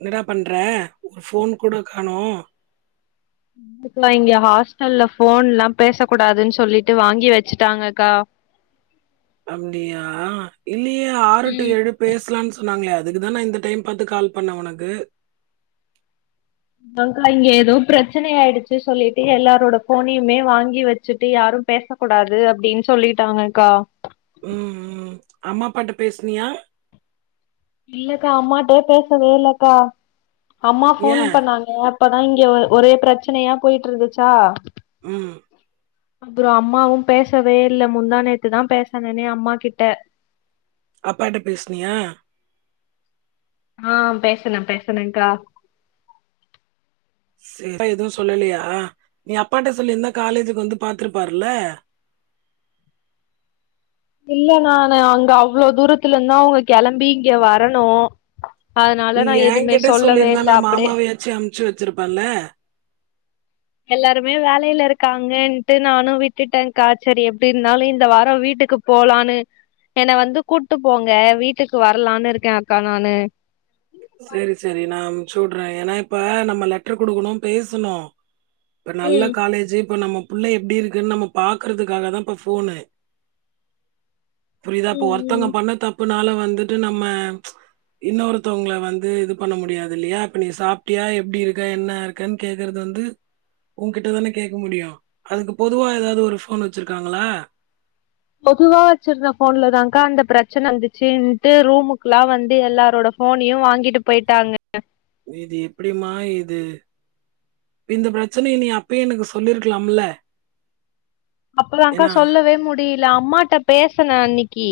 என்னடா பண்ற ஒரு ஃபோன் கூட காணோ நா இங்க ஹாஸ்டல்ல ஃபோன் ல்லா பேச கூடாதுன்னு சொல்லிட்டு வாங்கி வச்சுட்டாங்கக்கா அப்டியா இல்லயே ஆறு டூ ம் ஏழு பேசலான் சொன்னாங்ளே அதுக்கு தா இந்த டைம் பாத்து கால் பண்ணே ஒனக்கு அதாங்கா இங்க எதோ பிரச்சன ஆயிடுச்சு சொல்லிட்டு எல்லாரோட ஃபோனையுமே வாங்கி வச்சுட்டு யாரும் பேச கூடாது அப்டின் சொல்லிட்டாங்கக்கா ம் ம் அம்மா அப்பாட்ட பேசுனியா இல்லக்கா அம்மாட்ட பேசவே இல்லக்கா அம்மா ஃபோன் ஏன் பண்ணாங்க ய அப்பதா இங்க ஒரே பிரச்சனயா போயிட்டு இருந்ச்சா ஆ அப்புறம் அம்மாவும் பேசவே இல்ல முந்தா நேத்து தா பேசுனனே அம்மா கிட்ட அப்பா கிட்ட பேஸ்னியா ஆ பேசன பேசனேங்க்கா சேர் எதுவு சொல்லலையா நீ அப்பாட்ட சொல்லிருந்தா காலேஜுக்கு வந்து பாத்துருப்பாருல இல்ல நானு அங்க அவ்ளோ தூரத்துல இருந்து அவங்க கெளம்பி இங்க வரணு அதனால நா எதுவுமே சொல்லவே இல்ல அப்டியே ச்சு அம்ச்சு வச்சிருப்பல எல்லாருமே வேலையில இருகாங்கன்ட்டு நானு விட்டுட்டேங்கா செரி எப்டி இருந்தாலு இந்த வாரோ வீட்டுக்குப் போலான்னு என்ன வந்து கூட்டு போங்க வீட்டுக்கு வரலான்னு இருக்கே அக்கா நானு செரி செரி நா அம்ச்சுடுறே ஏன்னா இப்ப நம்ம லெட்டர் குடுக்கணு பேசணு இப்ப நல்ல ம் காலேஜ் இப்ப நம்ம பிள்ளை எப்ப இருக்குன்னு நம்ம பாக்குறதுகாக தா இப்ப ஃபோனு புரிதா இப்ப ம் ஒருத்தவங்க ம் பண்ண தப்புனால வந்துட்டு நம்ம ம்ச் இன்னொருத்தவங்கல வந் ந்து இது பண்ண முடியாது இல்லயா அப்ப நீ சாப்ட்டியா எப்டி இருக்க என்னா இருக்கன்னு கேக்கிறது வந்து உங்கிட்ட தானே கேக்க முடியு அதுக்கு பொதுவா ஏதாவது ஒரு ஃபோன் வச்சிருக்காங்களா பொதுவா வச்சிருந்த ஃபோன்லதாங்கா அந்த பிரச்சன வந்துச்சின்ட்டு ரூமுக்குலா வந்து எல்லாரோட ஃபோனியு வாங்கிட்டு போய்ட்டாங்க இது எப்டி மா இது இந்த பிரச்சனய நீ அப்பயே எனக்கு சொல்லிருக்கலாம்ல அப்பதாங்க்கா சொல்லவே முடியல அம்மாட்ட பேசன அன்னைக்கி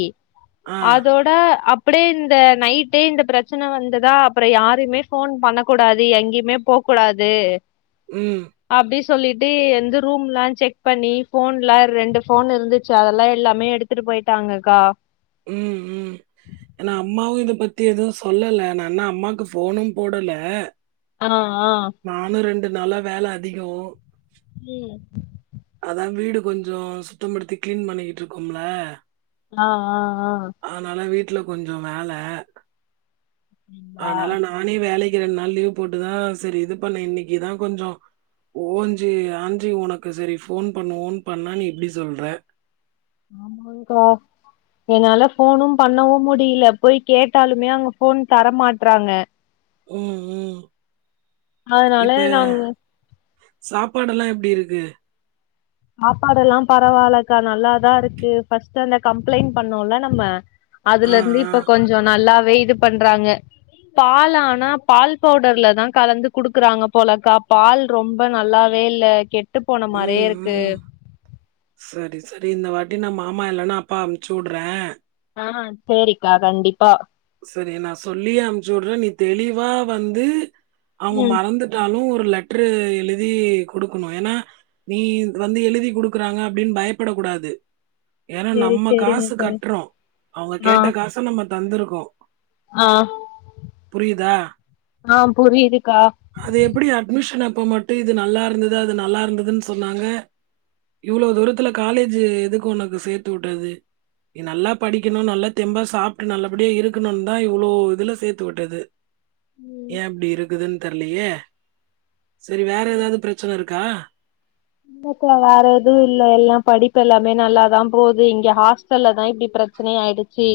ஆ, அதோட் ட அப்டியே இந்த நைடே இந்த பிரச்சன வந்ததா அப்பறம் யாரையுமே ஃபோன் பண்ணகூடாது எங்கமேப் போ கூடாது ம் அப்டி சொல்லிட்டு எங்க ரூம்ல செக் பண்ணி ஃபோன்லா ரெண்டு ஃபோன் இருந்துச்சி அதெல்லா எல்லாமே எடுத்துட்டு போயிட்டாங்க்கா ம் ம் ஏனா அம்மாவு இத பத்தி எதுவு சொல்லல நான்னா அம்மாக்கு ஃபோனு போடல ஆ ஆ நானு ரெண்டு நாளா வேல அதிகோ ம் அதா வீடு கொஞ்சோ சுத்தம் படுத்தி கிளீன் பண்ணிக்கிட்ருக்கோம்ல ஆ ஆ ஆ அதனால வீட்டுல கொஞ்சோ வேல அப்டிங்களா அதனால நா நானே வேலைக் ரெண்டு நாள் லீவ் போட்டுதா சரி இது பண்ண இன்னைகிதா கொஞ்சோ ஓஞ்சி அஞ்சி உனக்கு சரி ஃபோன் பண்ணுவோன்னு பண்ணா நீ இப்டி சொல்ற ஆமாங்க்கா என்னால ஃபோனு பண்ணவு முடியல போய் கேட்டாலுமே அங்க ஃபோன் தர மாட்றாங்க ம் ம் அதனால இப்ப நாங் சாப்பாடுல்லா எப்டி இருக்கு சாப்பாடு எல்லா பரவால்லகா நல்லாதா இருக்கு ஃபர்ஸ்ட்டு அந்த கம்ப்ளைண்ட் பண்ணோல நம்ம ஆ அதல இருந்து ஆ இப்ப கொஞ்சோ நல்லாவே இது பண்றாங்க பால் ஆனா பால் பவுடர்ல தா கலந்து குடுக்குறாங்க போலக்கா பால் ரொம்ப நல்லாவே இல்ல கேட் ம் ம் சரி சரி இந்த வாட்டி நம்ம மாமா இல்லன்னா அப்பா அம்ச்சி வுடுறே ஆ செரிக்கா கண்டிப்பா செரி நா சொல்லியே அனுச்சு உடுறே நீ தெளிவா வந்து அவுங்க ம் மறந்துட் டாலு ஒரு லெட்டரு எழுதி குடுக்கணு ஏனா நீ வந்து எழுதி குடுக்கறாங்க அப்டின் பயப்பட கூடாது ஏனா சேரி நம்ம காசு சேரிங்கக்கா கட்றோ அவுங்க ஆ கேட்ட காச நம்ம தந்துருக்கோ ஆ புரியிதா ஆ புரியுதுக்கா அது எப்டி அட்மிஷனப்ப மட்டு இது நல்லாருந்தது அது நல்லாருந்ததுன் சொன்னாங்க இவ்ளோ தூரத்துல காலேஜி எதுக்கு ஒனக்கு சேத்து உட்டது நீ நல்லா படிக்கனு நல்லா தெம்பா சாப்ட்டு நல்லபடியா இருக் க்ணுனுந்தா இவ்ளோ இதுல சேத்து உட்டது ம் ஏ இப்டி இருக்குதுன் தெர்லியே செரி வேற சேரி. எதாவது பிரச்சன இருக்கா மூக்குல வேற எதும் இல்ல எல்லா படிப்பு எல்லாமே நல்லாதா போது இங்க ஹாஸ் டல்ல தா இப்டி பிரச்சனையே ஆயிடுச்சி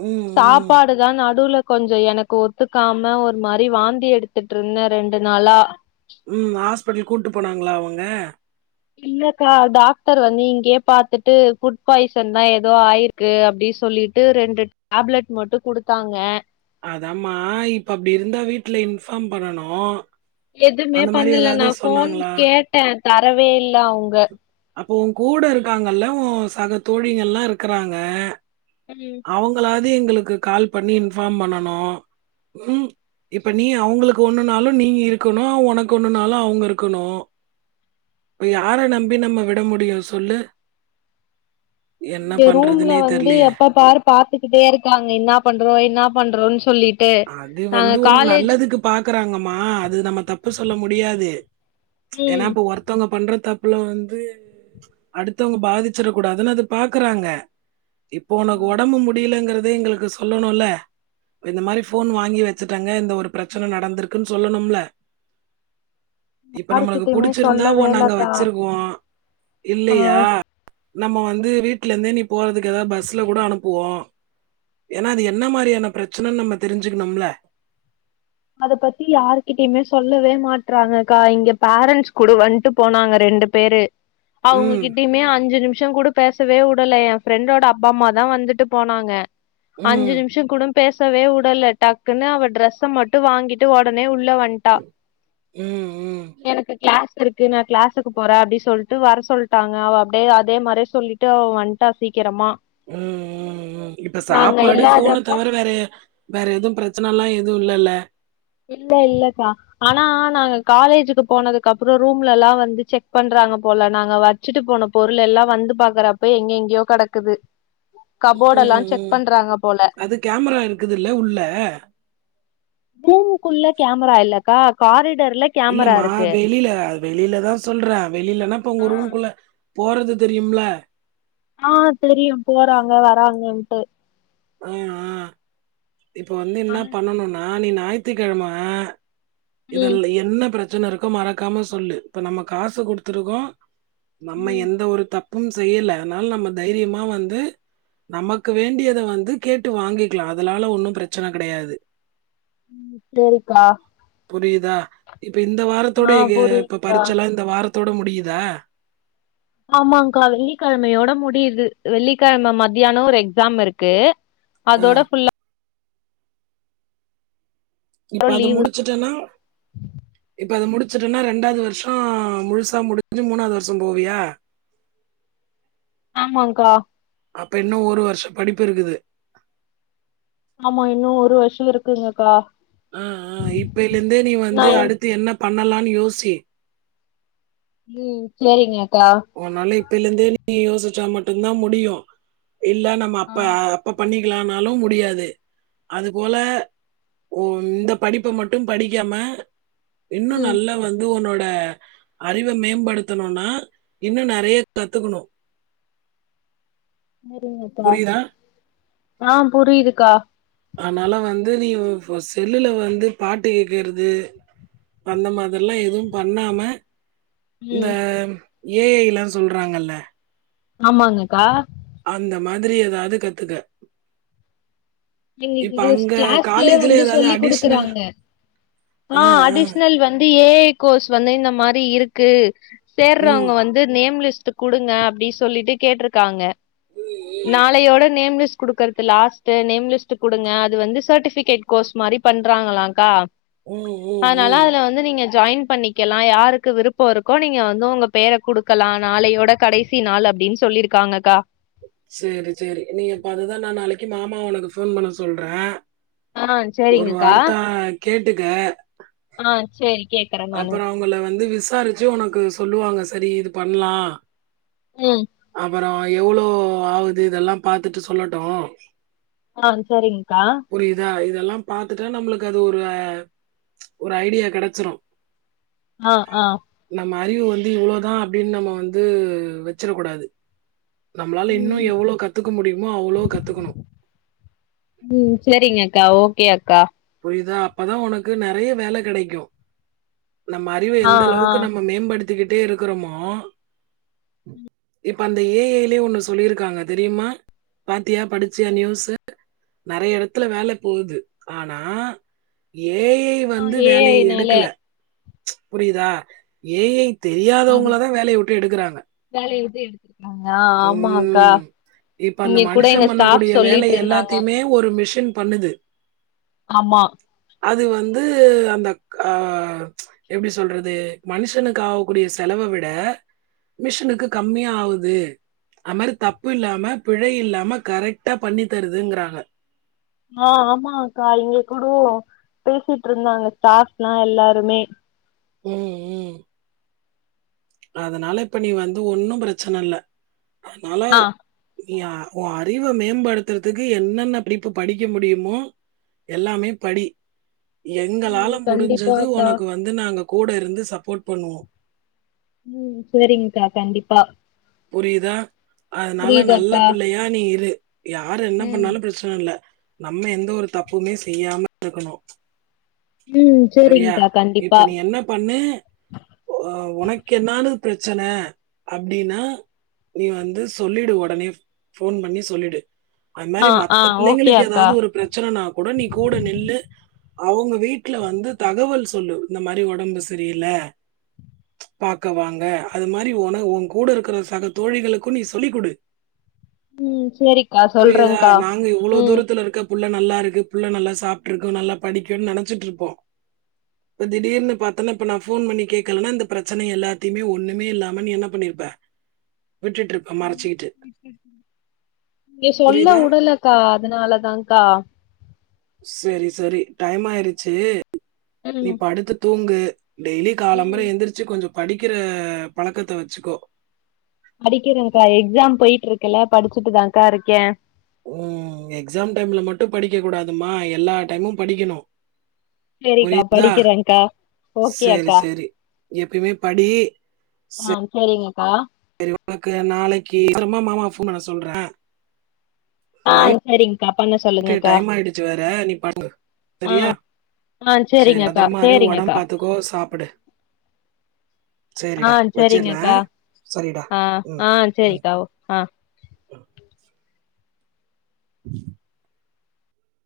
ம் ம். சாப்பாடு தா நடுவுல கொஞ்சோ எனக்கு ஒத்துக்காம ஒரு மாரி வாந்தி எடுத் துட்டுருந்த ரெண்டு நாளா ம் ஹாஸ்பிட்டல் கூட்டு போனாங்களா அவங்க இல்லக்கா டாக்டர் வந்து இங்கயே பாத்துட்டு ஃபுட் பாய்சன் தா எதோ ஆயிரு க்கு அப்டி சொல்லிட்டு ரண்டு டேப்லெட் மட்டும் குடுத்தாங்க அதமா இப்ப அப்டி இருந்தா வீட்ல இன்ஃபார்ம் பண்ணனு எதுமே பண்ணல நா ஃபோன் கேட்ட தரவே இல்ல அவுங்க அப்போ ஓ கூட இருக்காங்க இல்ல ஓ சக தோழிகல்லா இருக்கறாங்க ம் அவுங்களாது எங்களுக்கு கால் பண்ணி இன்ஃபார்ம் பண்ணனு ம் இப்ப நீ அவுங்களுக்கு ஒன்னுனாலு நீ இருக்கனு ஒனக்கு ஒன்னுனாலு அவுங்க இருக்கனு இப்ப யார நம்பி நம்ம விட முடியும் சொல்லு என்ன இங்க ரூம்ல பண்றதுன்னே வந்து தெரியலையே! எப்ப பாரு பாத்துக்கிட்டே இருக்காங்க இன்னா பண்றோ இன்னா பண்றோன் சொல்லி அது வந்து உங்க நல்லதுக்கு பாக்கறாங்கமா அது நம்ம தப்பு சொல்ல முடியாது ஏனா ம் இப்ப ஒருத் தவங்க பண்ற தப்புல வந்து அடுத்தவங்க பாதிச்சிட கூடாதுன்னு அது பாக்கறாங்க இப்போ ஆ, ஒனக்கு ஒடம்பு முடியலங்கிறதே எங்களுக்கு சொல்லனுல்ல இந்த மாரி ஃபோன் வாங்கி வச்சிட்டாங்க இந்த ஒரு பிரச்சன நடந்திருக்குன் சொல்லனுமுல இப்ப நம்மளுக்கு யாருகிட்டயுமே புடிச்சிருந்தா சொல்லவே ஒன்ன அங்க இல்லக்கா வச்சிருக்குவோ ஆ இல்லயா நம்ம வந்து வீட்லேந்தே நீ போறதுக்கு எதாது பஸ்ல கூட அனுப்புவோ ஏனா அது என்ன மாரியான பிரச்சனன்னு நம்ம தெரிஞ்சிக்கினுமுல அத பத்தி யார்கிட்டயிமே சொல்லவே மாட்றாங்கக்கா இங்க பேரண்ட்ஸ் கூட வண்ட்டு போனாங்க ரெண்டு பேரு ம். அவுங்ககிட்டயிமே அஞ்சி நிமிஷோ கூட பேசவே உடல ஏ ஃப்ரண்டோட அப்பா அம்மா தா வந்துட்டு போனாங்க அஞ்சி ம். நிமிஷ கூடம் பேசவே உடல டக்குன்னு அவ டிரஸ்ஸமட்டு வாங்கிட்டு ஒடனே உள்ள வன் ம் ம் எனக்கு கிளாஸ் இருக்கு நா கிளாஸுக்கு போற அப்டி சொல்ட்டு வர சொல்ட்டாங்க அவ அப்டே அதே மாரே சொல்லி ட்டு அவ வன்ட்டா சீக்கிரமா ம் ம் ம் இப்ப நாங்க சாப்பாடு ஃபோன இல்லாதப்ப தவர வேற வேற எதும் பிரச்சனலா எதும் இல்லல்ல இல்ல இல்லக்கா ஆனா நாங்க காலேஜிக்கு போனதுக்கப்பறோ ரூம்ல்லலா வந்து செக் பண்றாங்க போல நாங்க வச் சிட்டு போன பொருளெல்லா வந்து பாக்கறப்ப எங்கெங்கயோ கடக்குது கபோடெல்லா ம். செக் ம். பண்றாங்க போல அது கேமரா இருக்குதுல்ல உள்ள ரூமுக்குள்ள கேமரா இல்லக்கா காரிடோர்ல இல்லமா வெளில வெளிலதா சொல்ற வெளிலனா இப்ப உங்க ரூம்குள்ள போறது தெரியும்ல ஆ தெரியு போறாங்க வராங்கன்ட்டு அ அ இப்ப வந்து என்னா பண்ணனுன்னா நீ நாய்த்திகெழம ம் இதல்ல என்ன ப்ரச்சன இருக்கோ மறக்காம சொல்லு இப்ப நம்ம காசு குடுத்துருக்கோ நம்ம ம் எந்த ஒரு தப் பும் செய்யல அத்னால நம்ம தைரியமா வந்து நமக்கு வேண்டியத வந் து கேட்டு வாங்கிக்லா அதனால ஒன்னு ப்ரச்சன கடையாது சேரிக்கா புரியிதா இப்ப இந்த வாரத்தோட ஆ இகு இப்ப புரியுதுக்கா பரிட்ச்சல்லா இந்த வாரத்தோட முடியிதா ஆமாங்க்கா வெள்ளிகெழமையோட முடிய்து வெள்ளிகெழம மத்யானொ ஒரு எக்ஸாம் இருக்கு அ அதோட ஃபுல்லா இப்ப அத முடிச்சிட்டனா இப்ப அத முடிச்சிட்டனா ரெண்டாவ்து வர்ஷொ முழுசா முடிஞ்சி மூணாவ்து வர்ஷொ போவியா ஆமாங்க்கா அப்ப இன்னு ஒரு வர்ஷோ படிப்பு இருக்குது ஆமா இன்னு ஒரு வர்ஷொ இருக்குங்கக்கா ஆ ஆ இப்பைலேந்தே நீ நா வந்து அடுத்து என்ன பண்ணலான் யோசி ம் சேரிங்கக்கா ஒன்னால இப்பைலேந்தே நீ யோசிச்சா மட்டுந்தா முடியு இல்ல நம்ம ஆ அப்ப அப்ப பண்ணி க்கிலான்னாலு முடியாது அதுபோல ஓ இந்த படிப்ப மட்டு படிக்காம இன்னு ம் நல்லா வந்து ஒன்னோட அறிவ மேம்படுத்தணுன்னா இன்னு நறைய கத்துக்குணு சேரிங்கக்கா புரியுதா? ஆ புரியிதுக்கா அனால வந்து நீ செல்லுல வந்து பாட்டு கேக்குறது அந்த மாத்ரில்லா எதுவு பண்ணாம இந்த ம் ஏ ஐ லா சொல்றாங்கல்ல ஆமாங்கக்கா அந்த மாதிரி ஏதாவ்து கத்துக்க இப்ப எங்ளுக்கு அங்க க்ளாஸ்லயே காலேஜ்ல வந்து ஏதாவது சொல்லி அடிஷ்னல் குடுக்குறாங்க க்லா ஆ ஆ அடிஷ்னல் வந்து ஏ ஐ கோர்ஸ் வந்து இந்த மாரி இருக்கு சேர்றவங்க ம் வந் து நேம் லிஸ்ட்டு குடுங்க அப்டி சொல்லிட்டு கேட்ருக்காங்க ம் நாளையோட நேம் லிஸ் குடுக்கற்து லாஸ்ட்டு நேம் லிஸ்ட்டு குடுங்க அது வந்து சட்டிஃபிகேட் கோர்ஸ் மாரி பண்றாங்களாங்க்கா ம் ம் அனாலா ம் அதுல வ ந்து நீங்க ஜாயின் பண்ணிக்கெலா யாருக்கு விருப்பொ இருக்கோ நீங்க வந்து உங்க பேர குடுக்கலா நாளையோட கடை சி நாலு அப்டின் சொல்லிருக்காங்கக்கா சேரி சேரி நீங்க அப்ப அதுதா நா நாளைக்கி மாமாவ ஒனக்கு ஃபோன் பண்ண சொல்ற ஆ ஒரு சேரிங்கக்கா வார்த்த கேட்டுக்க ஆ சேரி கே அப்பறொ அவ்ங்கள வந்து விசாரிச்சி ஒனக்கு சொல்லுவாங்க சரி இது பண்லா ம் அப்றோ எவ்ளோ ஆவுது இதெல்லா பாத்துட்டு சொல்லட்டு ஆ சரிங்ககா புரிதா இதெல்லா பாத்துட்தா நம்ளுக்கு அது ஒரு அ ஒரு ஐடியா கெடச்சிரு ஆ ஆ நம்ம அறிவு வந்து இவ்ளோ தா அப்டின் நம்ம வந்து வச்சிற கூடாது நம்ளால இன்னு ம் எவ்ளோ கத்துக்க முடியுமோ அவ்ளோ கத்துக்கணு ம் சேரிங்கக்கா ஓகே அக்கா புரிதா அப்பதா உனக்கு நெறைய வேல கெடைக்கு நம்ம அறிவ ஆ எந்த ஆ அளவுக்கு நம்ம மேம்படுத்திக்கிட்டே இருக்குறோமோ இப்ப அந்த ஏ ஐலே ஒண்ணு சொல்லிருக்காங்க தெரியுமா பாத்தியா படிச்சியா நியூஸு நெறைய எடத்துல வேல போது ஆனா ஏ ஐ ஐ ஆ வந்து ஏ வேலய ஐ னால எடுக்கல புரிதா ஏ ஐ தெரியாதவங்கள தா வேலய விட்டு எடுக்றாங்க வேலய விட்டு எடுத் அங்யா ஆமாக்கா ம். இப்ப அந்த இங்க கூட மனுஷன் எங்க ஸ்டாப் பண்ணக்கூடிய வேலை சொல்லிட்ருந்தாங்க எல்லாத்தையுமே ஒரு மிஷின் பண்ணுது ஆமா அது வந்து அந்தக் ஆ எப்டி சொல்றது மனுஷனுக் ஆவக்கூடிய செலவ விட மிஷினுக்கு கம்மியா ஆவுது அ மாரி தப்பு இல்லாம பிழை இல்லாம கரெக்ட்டா பண்ணி தருதுங்குறாங்க ஆ ஆமா அக்கா இங்க கூடோ பேசிட்ருந்தாங்க ஸ்டாப்லா எல்லாருமே ம் ம் அதனால இப்ப நீ வந்து ஒன்னு பிரச்சன இல்ல அதனால ஆ நீ அ ஒ அறிவ மேம்படுத்துறதுக்கு என்னென்ன படிப்பு படிக்க முடியுமோ எல்லாமே படி எங்களால ம் முடிஞ்சது கண்டிப்பாக்கா ஒனக்கு வந்து நாங்க கூட இருந்து சப்போர்ட் பண்ணுவோ ம் சேரிங்க்கா கண்டிப்பா புரிதா அதனால நல்ல புரியுதாக்கா பிள்ளையா நீ இரு யாரு என்ன ம் பண்ணாலு பிரச் சன இல்ல நம்ம எந்த ஒரு தப்புமே செய்யாம இருக்கணு ம் சரியா சரிங்க்கா இப்ப கண்டிப்பா நீ என்ன பண்ணு ஒ ஒனக்கு என்தானு பிரச்சன அப்டின்னா நீ வந்து சொல்லிடு ஒடனே ஃபோன் பண்ணி சொல்லிடு அந் ஆ மாரி ஆ மத்த ஓகே பிள்ளைங்களுக்கு அக்கா எதாது ஒரு பிரச்சனனா கூட நீ கூட நில்லு அவுங்க வீட் ல வந்து தகவல் சொல்லு இந்த மாரி ஒடம்பு சரி இல்ல பாக்க வாங்க அது மாரி ஒன ஓங் கூட இருக்கற சக தோழிகளுக்கு நீ சொல்லி குடு ம் சேரிக்கா புரியுதா சொல்றங்கா நாங்க இவ்வளோ ம் தூரத்துல இருக்க புள்ள நல்லா இருக்கு புள்ள நல்லா சாப்ட்ருக்கு நல்லா படிக்குன் நெனச்சிட்ருப்போ இப்ப திடீர்னு பாத்தனா இப்ப நா ஃபோன் பண்ணி கேக்கலன்னா இந்த பிரச்சன எல்லாத்தயுமே ஒன்னுமே இல்லாம நீ என்ன பண்ணியிருப்ப விட்டுட்ரு இங்க சொல்ல புரியுதா உடலக்கா அதனால தான்கா செரி சரி டைம் ஆயிடுச்சு நீ ம் படுத்து தூங்கு டெய்லி ம் காலம்பர எந்திரிச்சு கொஞ்சோ படிக்கிற பழக்கத்த வச்சுக்கோ படிக்கிறன்கா எக்ஸாம் போயிட்டு இருக்குல்ல படிச்சிட்டுதான்கா இருக்கே ம் எக்ஸாம் டைம்ல மட்டு படிக்க கூடாதுமா எல்லா டைமு படிக்குணு செரிக்கா படிக்கிறன்கா செரி செரி எப்பியுமே படி ஆ சரிங்கக்கா செரி ஒனக்கு நாளைக்கு [inaudible] மாமாவ ஃபோன் பண்ண சொல்ற ஆ சரிங்கக்கா பண்ண சொல்லுங்கக்கா டைம் ஆயிடுச்சு வேற. நீ படு ஆ சரியா? ஆ சரி செரிங்கக்கா பத்திரமா இரு. உடம்பு சேரிங்கக்கா பார்த்துக்கோ. சாப்பிடு. ஆ சரிடா. சரிங்கக்கா வச்சிடுறேன். சரிடா. ஆ ம் ஆ ம். சரிக்கா ஓ ஆ [inaudible] [inaudible]